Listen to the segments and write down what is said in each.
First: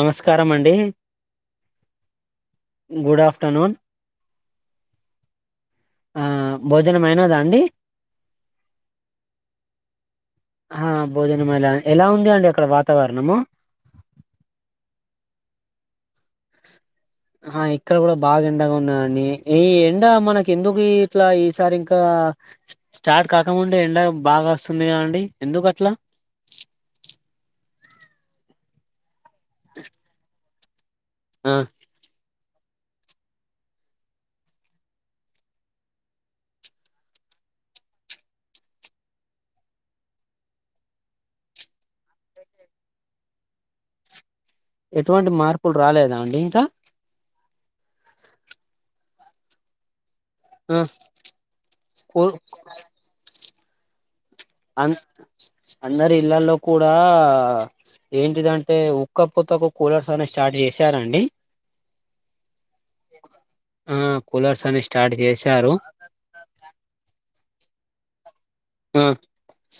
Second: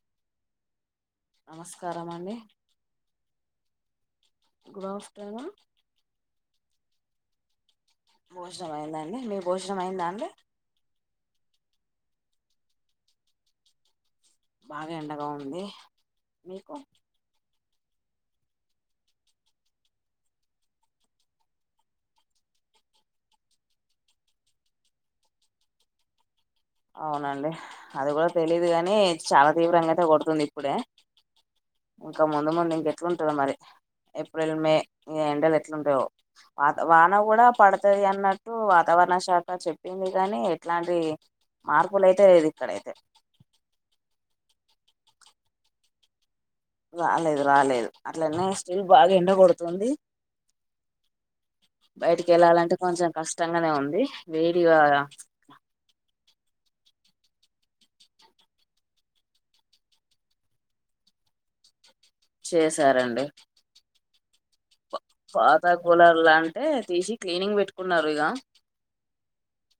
నమస్కారం అండి నమస్కారం అండి తను గ్రూఫ్టనా భోజనం అయినాదా అండి భోజనం అయిందండి మీ భోజనం అయిందా అండి ఆ భోజనమలా ఎలా ఉంది అండి అక్కడ వాతావరణము బాగా ఎండగా ఉంది మీకు ఆ ఇక్కడ కూడా బాగా ఎండగా ఉన్నాదండి ఈ ఎండ మనకి ఎందుకు ఇట్లా ఈసారి ఇంకా స్టార్ట్ కాకముందే ఎండ బాగా వస్తుంది కాదండి ఎందుకు అట్లా అవునండి అది కూడా తెలీదు గాని చాలా తీవ్రంగా అయితే కొడుతుంది ఇప్పుడే ఆ ఇంకా ముందు ముందు ఇంకెట్లుంటదో మరి ఏప్రిల్ మే ఈ ఎండలు ఎట్లుంటయో వాన కూడా పడతది అన్నట్టు వాతావరణం వాతావరణశాఖ చెప్పింది కానీ ఇట్లాంటి మార్పుల అయితే లేదు ఇక్కడ అయితే ఎటువంటి మార్పులు రాలేదా అండి ఇంకా రాలేదు రాలేదు అట్లనే స్టిల్ బాగా ఎండ కొడుతుంది ఆ కూ బయటికి వెళ్ళాలంటే కొంచెం కష్టంగానే ఉంది వేడిగా అ అందరి ఇల్లల్లో కూడా ఆ ఏంటిదంటే ఉక్కపోతకు కూలర్స్ అన్నీ స్టార్ట్ చేసారండి చేసారండి ఆ కూలర్స్ అని స్టార్ట్ పాత చేశారు కూలర్లు అంటే తీసి క్లీనింగ్ పెట్టు కున్నారు ఇక ఆ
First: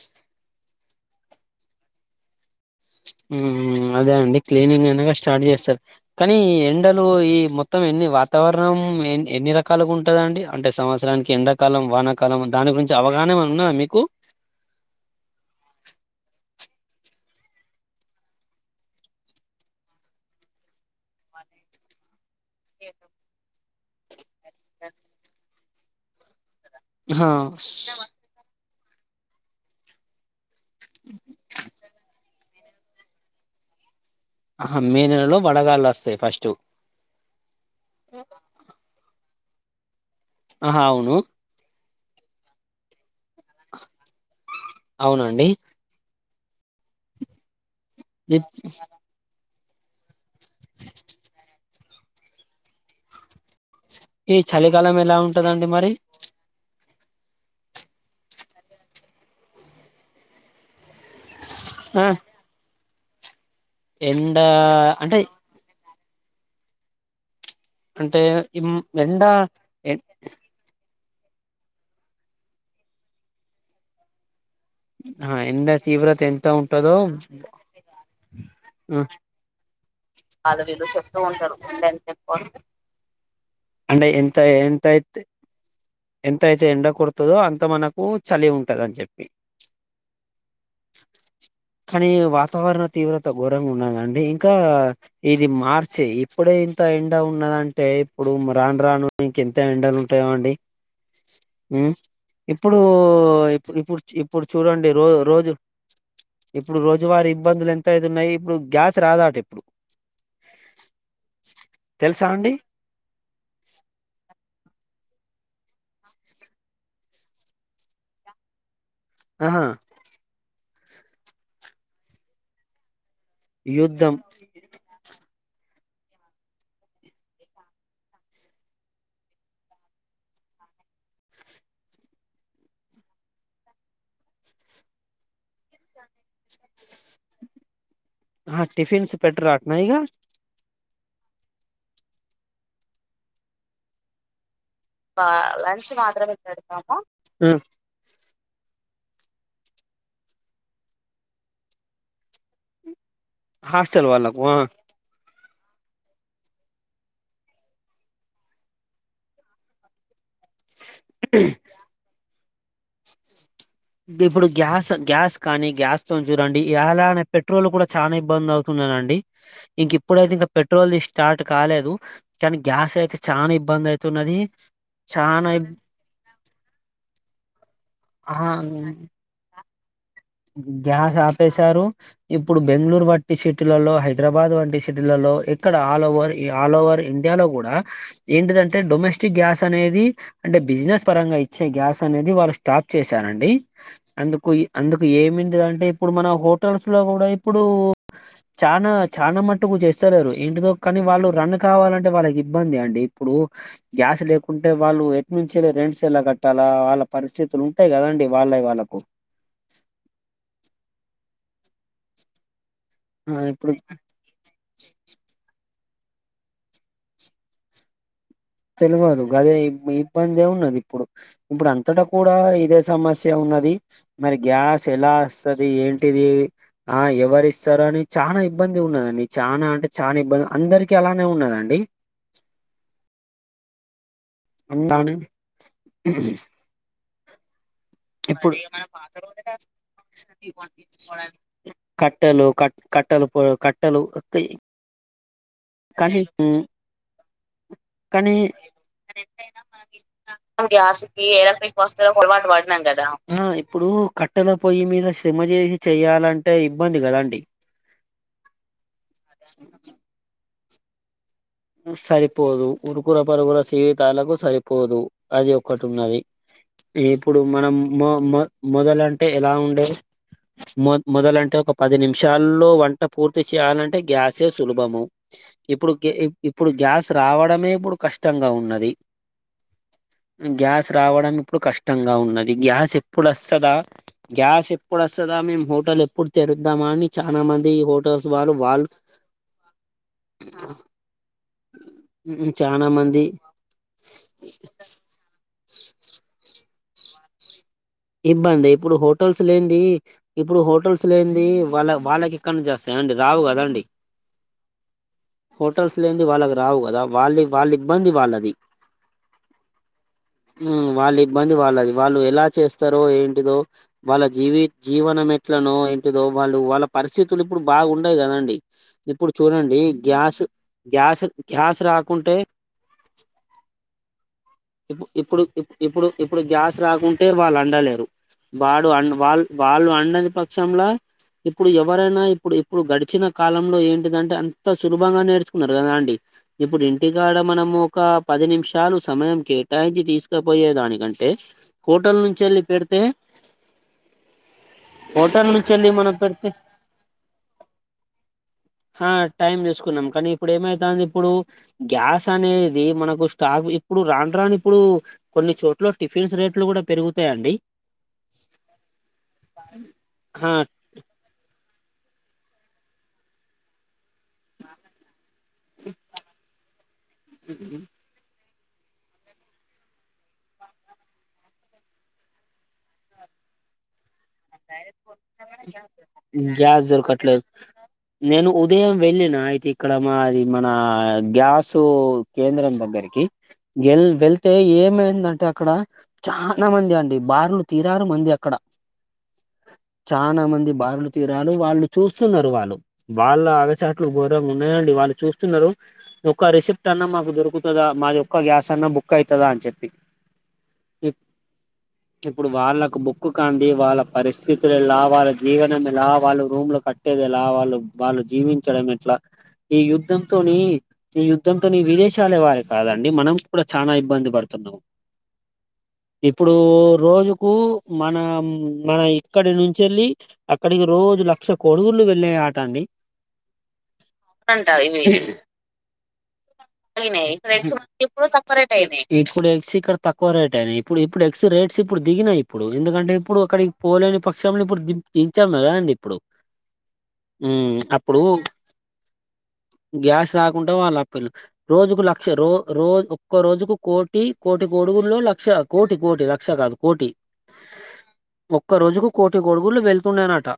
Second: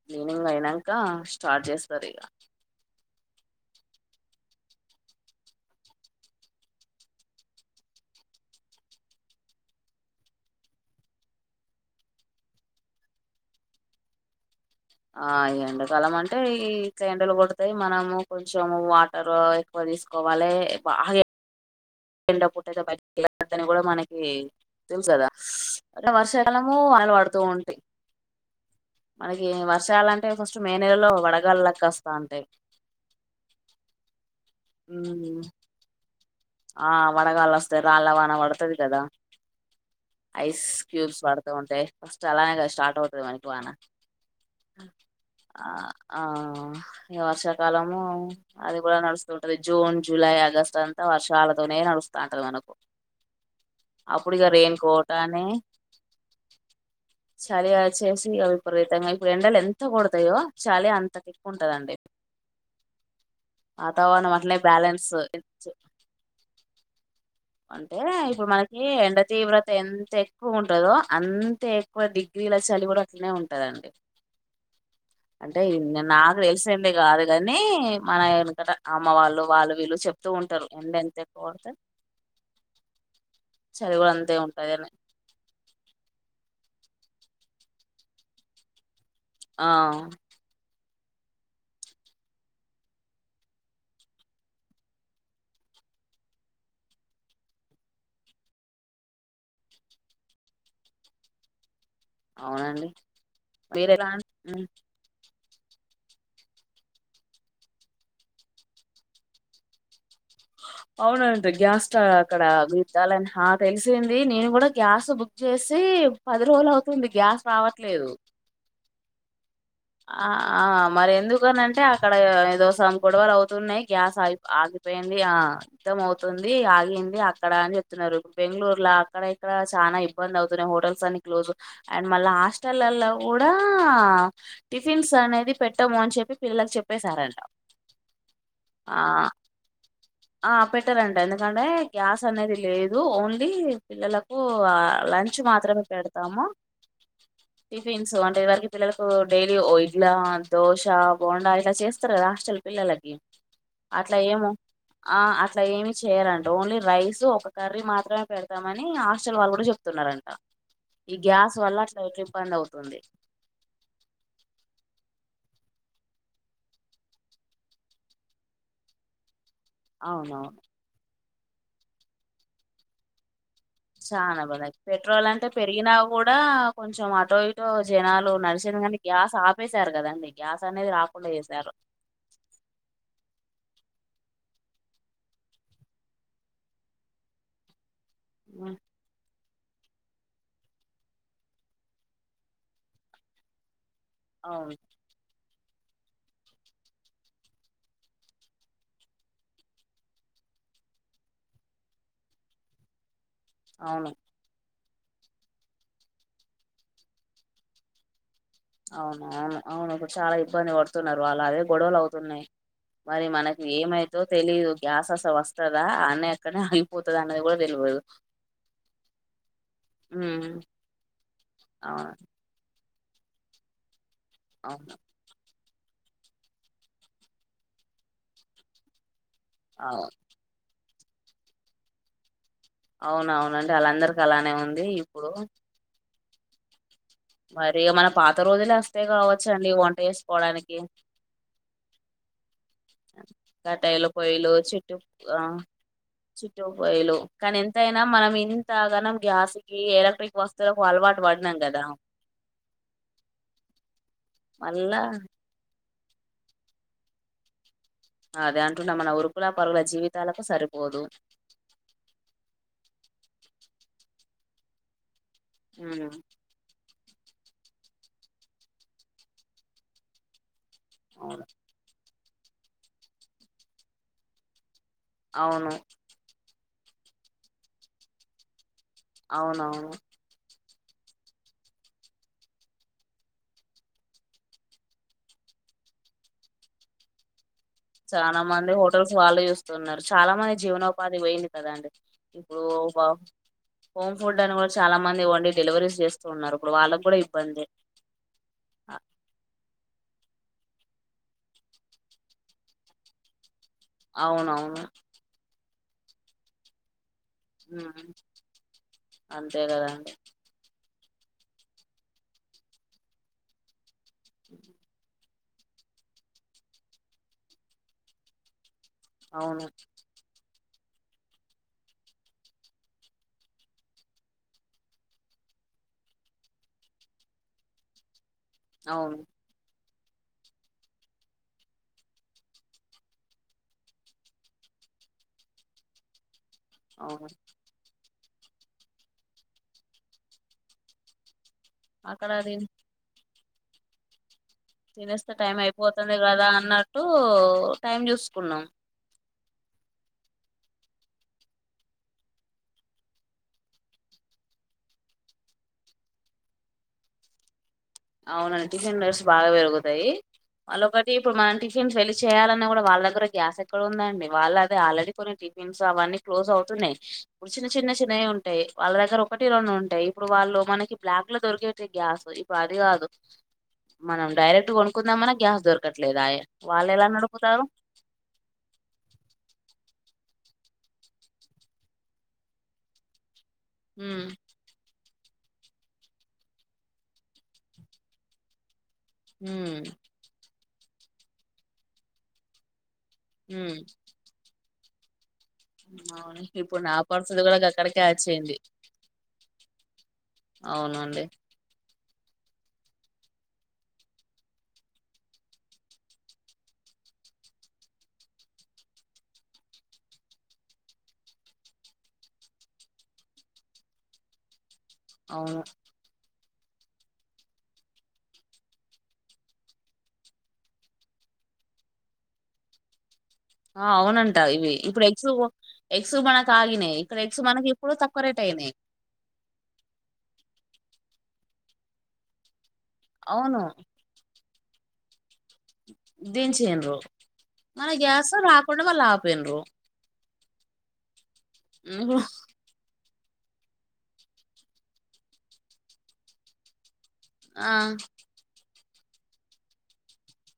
క్లీనింగ్ అయినాక స్టార్ట్ చేస్తారు ఇక మ్ అదే అండి క్లీనింగ్ అనగా స్టార్ట్ చేస్తారు కానీ ఎండలు ఈ మొత్తం ఎన్ని వాతావరణం ఎని ఎన్ని రకాలుగా ఉంటదండి అంటే సంవత్సరానికి ఎండాకాలం వానకాలం దానికి కూడా కొంచం అవగాహన ఉందా మీకు ఆ ఎండకాలం అంటే ఇక యండలు కొడతె మనము కొంచెం వాటర్ ఎక్కువ తీసుకోవాలి బాగా ఎక్కువ ఎండ పూటయితే బయట వెళద్దని కూడా మనకి తెలుసుకదా అదే వర్ష కాలము వానలు ఆహా పడుతూ ఉంటాయి మనకి వర్షాల అంటే ఫస్ట్ మే నెలలో వడగాళ్లు లెక్క వస్తా అంటాయి ఆహా మే నెలలో ఉమ్, వడగాళ్లు వత్తయి ఫస్ట్ ఆ వడగాళ్ళ వస్తయి రాళ్ళ వాన పడతది కదా ఐస్ ఆహా అవును క్యూబ్స్ పడుతూ ఉంటాయి. ఫస్ట్ అలానే స్టార్ట్ అవుతుది మనకి వాన అవున అండి ఆ ఆ ఇగ వర్షాకాలము ఈ అది కూడా నడుస్తుంటది జూన్ జులై ఆగస్ట్ అంతా వర్షాలతోనే నడుస్తాంటది మనకు ఈ అప్పుడిగ రెయిన్ చలికాలం కోట్ ఎలా అని ఉంటదండి మరి చలి వచేసి విపరీతంగా ఇప్పుడు ఎండలు ఎంత కొడతయో చలి అంత ఎక్కువుంటదండి ఆ వతావరణం ఎండ అట్లే అంటే బ్యాలెన్సు అంటే ఇప్పుడు మనకి ఎండ తీవ్రత ఎ ఎంత ఎక్కువగుంటదో అంతే ఎక్కువ డిగ్రీల చలి కూడా అట్లనే ఉంటదండి. ఆ అంటే ఎండ న్ తీవ్రత నాకు ఎంత తెలిసింది ఉంటదో కాదు గనీ మన వెనకట ఆ అమ్మ వాళ్ళు వాళ్ళు వీళ్ళు చెప్తూ ఉంటరు ఎండ ఎంత ఎక్కువ పడితే అంటే కూడా అంతే ఎంత ఉంటదని ఎంతయితే ఎంతయి ఎండ కుడుతదో అంత మనకు చలి ఉంటంద అని చెప్పి ఆ కనీ వాతావరణం తీవ్రత ఘోరంగా ఉన్నదండి ఇంకా ఇది మార్చి ఇప్పుడే ఇంత ఎండ ఉన్నదంటే ఇప్పుడు రాను రాను ఇంకెంత ఎండ ఉంటయో అండి బ్లాంక్ ఉ ఇప్పుడూ ఇప్పు మీరు ఇప్పుడు ఎలా ఇప్పుడు చూడండి రోజ్ రోజు ఇప్పుడు రోజువారి ఇబ్బందులు ఎంతయితున్నాయి. ఇప్పుడు గ్యాస్ రాదాట ఇప్పుడు అవునంట గ్యాస్ట తెలుసా అక్కడ అండి గుద్దాలని హ తెలిసింది నేను గూడ గ్యాస్ బుక్ చేసి పది రోజులు అవుతుంది. గ్యాస్ రావట్లేదు. ఆ ఆ ఆ మరి ఎందుకనింటే అక్కడ ఏదోసం గొడవలు అవుతున్నాయి యుద్ధం గ్యాస్ ఆగి ఆగిపోయింద ఆ అర్ధం అవుతుంది. ఆగింది అక్కడ అని చెప్తున్నరు. బెంగళూరుల అక్కడ ఇక్కడ చాన ఇబ్బంది అవుతు హోటల్స్ అని క్లోజ్ అండ్ మళ్ళ హాస్టలల్ల కుడా టిఫిన్స్ అనేది పెట్టము అని చెప్పి పిల్లలకు చెప్పేసారంట. ఆ టఫిన్స్ పెట్టారాట్నా ఇగా ట్టరంట ఎందుకంటే గ్యాస్ అనేది లేదు ఓన్లీ పిల్లలకు లంచ్ మాత్రమే లంచ్ మాత్రమే పెడతాము పెడతాము ఉమ్, టిఫన్స్ం ఇది వరకి పిల్లలకు డైలీ ఇడ్లా, దోశా, బోండా ఇట్లా చేస్తరు గదా హాస్టల్ పిల్లలకి. హాస్టల్ అట్ల వాళ్ళకు ఏమో ఆ ఆ అట్ అట్ల ఏమి చేయరంట. ఓన్లీ రైస్ ఒక కర్రీ మాత్రమే పెడతామని హాస్టల్ వాళ్ళు గూడ చెప్తున్నరంట. ఈ గ్యాస్ వల్ల అట్ల ఇట్ల ఇబ్బంది అవుతుంది. ఇప్పుడు గ్యాస్ గ్యాస్ కానీ గ్యాస్తోని చూడండి. యాలానే పెట్రోల్ కూడా చానా ఇబ్బంది అవుతుననం ఇంక ఇప్పుడయితే ఇంక అవునవును పెట్రోల్ది స్టార్ట్ కాలేదు. కాని గ్యాస్ అయితే చానా ఇబ్బం చానా బద పెట్రోల్ అంటే పెరిగినా కూడా కొంచెం అటో ఇటో జ నాలు ఆ నడిశింగని గ్యాస్ ఆఫ్ జేసారు గ్యాస్ ఆపేశారు ఇప్పుడు బెంగళూరు వట్టి సిటీలలో హైప్ హైదరాబాద్ వంటి సిటీలలో ఇక్కడ ఆల్ ఓవర్ ఆల్ ఓవర్ ఇండియాలో కూడా ఏంటిది అవును అంటే డొమెస్టిక్ గ్యాస్ అనేది అంటె బిజినెస్ పరంగా ఇచ్చే గ్యాస్ అనేది వాళ్ళు స్టాప్ చేశారండి. అందుకు అవును అందుకు ఏమింది అంటే ఇప్పుడు మన హోటల్స్ లో గూడా ఇప్పుడు చానా చానా మట్టుకు చేస్తలేరు. ఎంటితో కనీ వాళ్ళు రన్ కావాలంటే వాళ్ళకి ఇబ్బంది అండి. ఇప్పుడు అవును గ్యాస్ లేకుం అంటే వాళ్ళు ఎటినుంచి అయినా రెంట్స్ ఎలా కట్టాలా, వాళ్ళ పరిస్థితులు ఉంటాయి కదండి. వాళ్ళయి వాళ్ళకు అవును అవును ఇప్పుడు చాలా ఇబ్బంది పడుతున్నారు. వాళ్ళు అవే గొడవలు అవుతున్నాయి. మరి ఆ మనకి ఇప్పుడు ఏమైద్దో తెలీదు గ్యాస్ అస్ వస్తద్ రా ఆన్నె అక్కన్నె ఆగిపోతది అనేది కూడా తెలవదు. తెలివదు గదే ఇబ్ ఇబ్బందే ఉమ్ ఉన్నది ఇప్పుడు ఇప్పుడు అంతటా అవును కూడా ఇదే సమస్య ఉన్నది మరి గ్యాస్ అవును ఎలా స అది ఏంటిది ఆ ఎవరిస్తారు. అని చానా ఇబ్బందిగున్నదండి. చానా అంటే చానా ఇబ్బంది అందరికి అలానే ఉన్నద అండి. అవును అవునండి ఆళ్ళందరికి అలానే ఉంది అందాని ఇప్పుడు [inaudible] మరి మన పాత ఇప్పుడు రోజులె వొస్తాయ్ కావొచ్చు అండి వంట చేసుకోడానికి కట్టెలు కట్ కట్టెలు పో కట్టెలు కటాయిలో పోయిలు చుట్టు ఆహ్ కానీ చుట్టూ పోయిలు కానీ ఎంతయినా మనం కానీ ఇంతాగానం గ్యాస్ కి ఎలక్ట్రిక్ వస్తువులక్ గ్యాస్ కి ఎలక్ట్రిక్‌ వస్తువులకి పొడవాటి కదా అహ్ ఇప్పుడు కట్టెల పొయ్యి మళ్ళా మీద శ్రమ జేసి చెయాలంటే ఇబ్బంది గదండి అదే అంటున్న మన ఉరుకుల పరుగుల జీవితాలకు సరిపోదు హ్మ సరిపోదు ఉరుకుల పరుగుల శివితాలకు సరిపోదు అది ఒక్కటి ఉమ్ ఉన్నది ఇప్పుడు మనం మొ-మొ-మొదలంటే ఎలా ఉండే అవును మొ-మొదలంటే ఒక పది నిమిషాల్లో వంట పూర్తి చేయాలంటే గ్యాసే సులువ్ బము అవును ఇప్పుడుకి ఇ-ఇప్పుడు గ్యాస్ రావడమే ఇప్పుడు కష్టంగా ఉన్నది అవునవును గ్యాస్ రావడం ఇప్పుడు కష్టంగా ఉన్నది గ్యాస్ ఎప్పుడు వస్తదా గ్యాస్ ఎప్పుడు వస్తదా మేమ్ హోటల్ ఎప్పుడు తెరుద్దామా అని చానా మన్‌ చానా మంది హోటల్స్ వాళ్ళే చూస్తున్నారు చాలా మంది జీవనోపాధి పోయింది కదండి ఇప్పుడు చాలా బా మంది హోమ్ ఫుడ్ అని కూడా చాలా మంది వండి డెలివరీస్ చేస్తూ ఉన్నారు ఇప్పుడు వాళ్ళకి గూడా ఇబ్బందే ఇబ్బందే ఇప్పుడు హోటల్స్ లేందీ ఇప్పుడు హోటల్స్ లేందీ వాళ్ళ వాళ్ళకి ఎక్కనుంచి వస్తాయి అండి రావు కదండి అవునవును హోటల్స్ లేంది వాళ్ళకి రావు కదా వాళ్ళి వాళ్ళిబ్బంది ఉమ్, వాళ్ళది అంతే కదండి ఉమ్ వాళ్ళి ఇబ్బంది వాళ్ళది వాళ్ళు ఎలా చేస్తారో ఏంటిదో వాళ్ళ జీవి జీవనమే ట్లనో ఎంటిదో వాళ్ళు వాళ్ళ పరిస్థితులు ఇప్పుడు బాగుండయి కదండి ఇప్పుడు అవును చూడండి గ్యాస్ గ్యాస్ గ్యాస్ రాకుంటే ఇప్పు ఇప్పుడు ఇప్పు ఇప్పుడు ఇప్పుడు గ్యాస్ రాకుంటే వాళ్ళు అండలేరు వాడు అండ్ అవును వాళ్ వాళ్ళు అండని పక్షంలా ఇప్పుడు ఎవరైనా ఇప్పుడు ఇప్పుడు గడిచిన కాలంలో ఏంటిదంటే ఆంత సులభంగా నేర్చుకున్నారు గదా అండి ఇప్పుడు అవును ఇంటికాడ మనము ఒక పది నిమిషాలు సమయం కెటాయించీ తీసుకపోయే దానికంటే హోటల్ అక్కడ అది నుంచెళ్ళి పెడితే తినేస్తే హోటల్ టైం నుంచి వెళ్ళి మనం అయిపోతుంది కదా పెడితే అన్నట్టూ టైం చూసుకున్నం టైమ్ చసుకున్నాం కానీ ఇప్పుడు ఏమైతాంది ఇప్పుడు గ్యాస్ అనేది మనకు స్టాక్‌ ఇప్పుడు రాన్ ట్రానిప్పుడు కొన్ని చోట్ల టిఫిన్స్ రేట్లు కూడా పెరుగుతాయండి అవునండి టిఫిన్ రెట్స్ బాగా పెరుగుతాయి ఆ మళ్ళోకటి ఇప్పుడు మన టిఫ్ ఫిన్స్ వెళ్లి చేయాలన్నా గూడా వాళ్ళ దగ్గర గ్యాస్ ఎక్కడుందండి వాళ్ళ అదే ఆల్రెడీ కొన్ని టిఫిన్స్ అవన్నీ క్లోజ్ అవుతున్నాయి ఇప్పుడు చిన్న చిన్న చిన్నయి యే టయ్ వాళ్ళ దగ్గర ఒకటి రెండుంటాయి ఇప్పుడు వాళ్ళు మనకి బ్లాక్ లో దొరికేటి గ్యాస్ ఇప్పు అది గాదు మనం డైరెక్ట్ కొనుక్కుందామన్న గ్యాస్ దొరకట్లేదాయే గ్యాస్ వాళ్ళు ఎలా దొరకట్లేదు నడుపుతారు నేను ఉదయం వెళ్ళినా అయితే ఇక్కడ మాది మన ఆ గ్యాసూ కేంద్రం దగ్గరికి ఎల్ ఉమ్ వెల్తే ఏమైందన్‌ టే అక్కడ చానా మంది అండి బార్లు తీరారు మంది అక్కడ. హ్మ్ చానా మంది బార్లు, తీరలు వాళ్ళు చూస్తున్నారు వాళ్ళు వాళ్లా ఉమ్ ఆగచాట్లు ఘోరంగా ఉన్నాయండి వాళ్ళు చూస్తు చున్నరు అవును ఒక్క ఇప్పుడు రిసీప్ట్ నా అన్నా మాకు పరిస్థితి కూడా దొరుకుతాదా గక్కడికే మాది ఒక్క వచ్చింది గ్యాస్ అన్నా బుక్ అయితదా అని చెప్పి ఈ అవునండి ఇప్పుడు వాళ్ళకు బుక్కు కాండి వాళ్ళ పరిస్థితులు ఎలా వాళ్ళ జీవనం ఎలా వాళ్ళు రూంలు కట్టేది ఎలా వాళ్ళు వాళ్ళు జీవించడం ఎట్లా ఈ యుద్ధంతోని ఈ యుద్ధంతోని విదేశాలే వారే కాదండి మనం కూడా చాలా ఇబ్బంది పడుతున్నాము అవును. ఇప్పుడు రోజుకు మనం, మన ఇక్కడి నుంచెళ్ళి అక్కడికి రోజు లక్ష కొడుగులు వెళ్ళే ఆట అండి. ఆ అవునంట ఇవి ఇప్పుడు ఎక్స్ ఓ ఇప్పుడు అయినాయి ఇప్పుడు ఎగ్స్ తక్వ రేట్ అయింది, ఇప్పుడు ఎగ్స్ ఇక్కడ తక్వ రేట్. ఇప్పుడు ఇప్పుడు ఎక్స్ రేట్స్ ఇప్పుడు దిగినయి. ఇప్పుడు ఎందుకంటే ఇప్పుడు అవును అక్కడికి పోలేని పక్ష్మలు ఇప్పుడు దించి, ఇచ్చను గాండి. ఇప్పుడు దించిండ్రు ఉమ్ మన అప్పుడు గ్యాస్ రాకుండా వాళ్ళు ఆపిండ్రు గ్యాస్, కాకుండా వాళ్ళ అప్పేలు రోజుకు లక్ష రో రో, ఒక రోజుకు కోటి కోటి గడుగుల్లో లక్ష కోటి కోటి లక్ష కాదు కోటి, ఆ ఒక్క రోజుకు కోటి గొడుగుళ్లు వెళ్తుండేనట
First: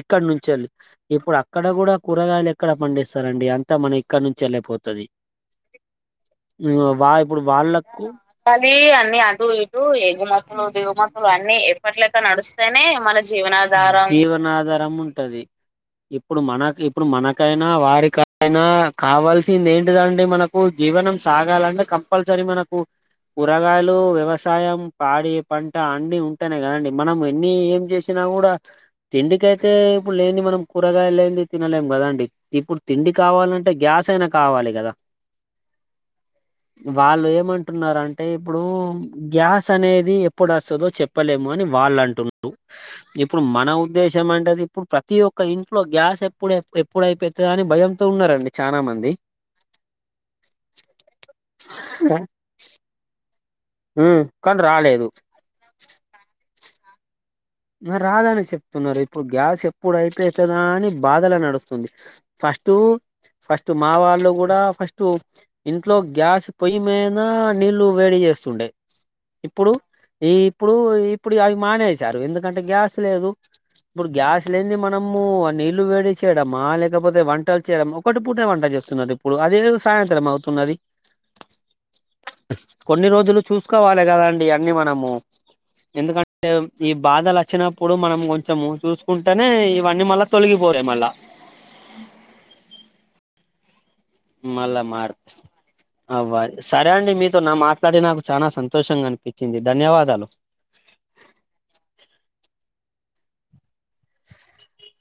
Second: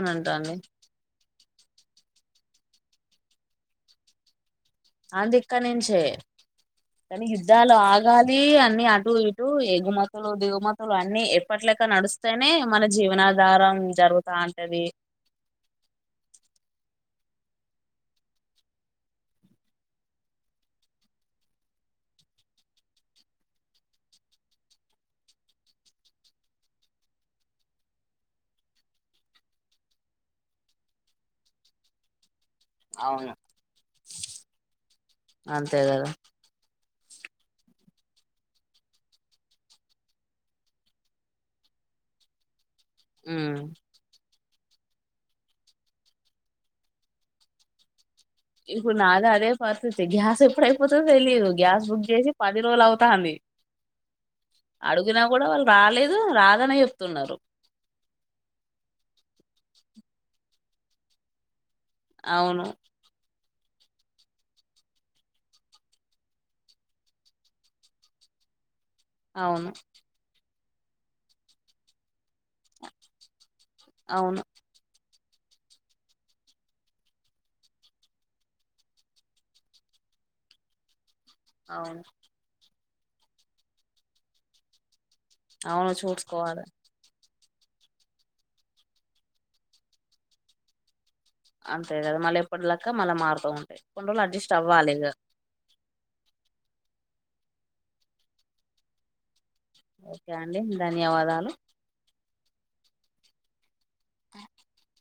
ఇక్కడ నుంచి అండి వెళ్ళి ఇప్పుడు ఇక్కడ కూడా కూరగాయలు ఎక్కడ పండిస్తారండి. అంతా మన ఇక్కడ నుంచి వెళ్లేపో అంది ఇక్కడ నుంచే వా ఇప్పుడు వాళ్ళకు వాళవి అన్ని అటు, ఇటు ఎగుమతులు దిగుమతులు అన్ని అప్పట్లక నడుస్తేనే మన జీవనాధారం, జీవనాధారం ఉంటది ఇప్పుడు మనకి ఇప్పుడు మనకైనా వారికైనా కావాల్సింది ఏంటిదండి మనకు జీవనం, తాగాలంటే కంపల్సరీ మనకు, కూరగాయలు వ్యవసాయం పాడి పంట అన్ని ఉ అనే కదండి మనం ఎన్ని ఏం చేసినా కూడా తిండికయితే. ఇప్పుడు లేని మనం కూరగాయ లేని ఈ తినలేం గదాం అండి ఇప్పుడు తిండి అవును కావాలంటే గ్యాస్ అయినా కావాలి కదా. అంతే కదా వాళ్ళు ఏమంటున్నారు అంటే ఇప్పుడు గ్యాస్ అనేది ఎప్పడ అస్తదో చెప్ చెప్పలేము అని వాళ్ళు అంటున్నారు. ఇప్పుడు ఉమ్. మన ఉద్దేశం అంటే ఇప్పుడు ప్రతి ఒక్క ఇంట్లో గ్యాస్ ఎప్పుడు ఎప్పుడ అయిపోతాది అని భయం ఇప్పుడు నాద అదే పరిస్థితి గ్యాస్ ఎప్పుడైపోతదో తెలీయదు గ్యాస్ బుక్ చేసి పది రోజులు అవుతాంది. ఉమ్, కానీ రాలేదు అడుగినా కూడా వాళ్ళు రాలేదు రాదని చెప్తున్నారు. మరి రాద అని చెప్తున్నారు ఇప్పుడు గ్యాస్ ఎప్పుడ ఐతే అయితదా అని బాధల నడుస్తు స్తుంది అవును ఫస్ట్ ఫస్ట్ మా వాళ్ళు కూడా ఫస్ట్ ఇంట్లో గ్యాస్ పొయ్యి మీనా నీళ్ళు వేడి చేస్తుండే, అవును ఇప్పుడు ఈ ఇప్పుడు ఇప్పుడు అవి మానేసారు ఎందుకు ఎకంటే గ్యాస్ లేదు ఇప్పుడు అవును గ్యాస్ లేంది మనం వామ్మో నీళ్లు వేడి చేయడమా లేకపోతే వంటలు చేయడం ఒకటి పూటే వంట చేస్తున్నారు. ఇప్పుడు అదే, నింతరం అవుతున్నది. అవును. కొన్ని రోజులు చూసుకోవాలి కదాండి అన్ని మనము అవును చూడ్సుకోవాలే పధలు వచ్చినప్పుడు మనం కొంచెం చూసుకుంటేనే ఇవన్నీ మళ్ళ తొలగిపోరాయి మళ్ళ అంతే కదా మళ్ళీ ఎప్పటి లాకా మళ్ళీ మారుతూ ఉంటాయి. కొన్ని రోజు అడ్జస్ట్ అవ్వాలిగ అవ్వ సరే అండి మీతో నా మాట్లాడి నాకు చాలా సంతోషంగా అనిపి, ఓకే అండి ధన్యవాదాలు. [inaudible]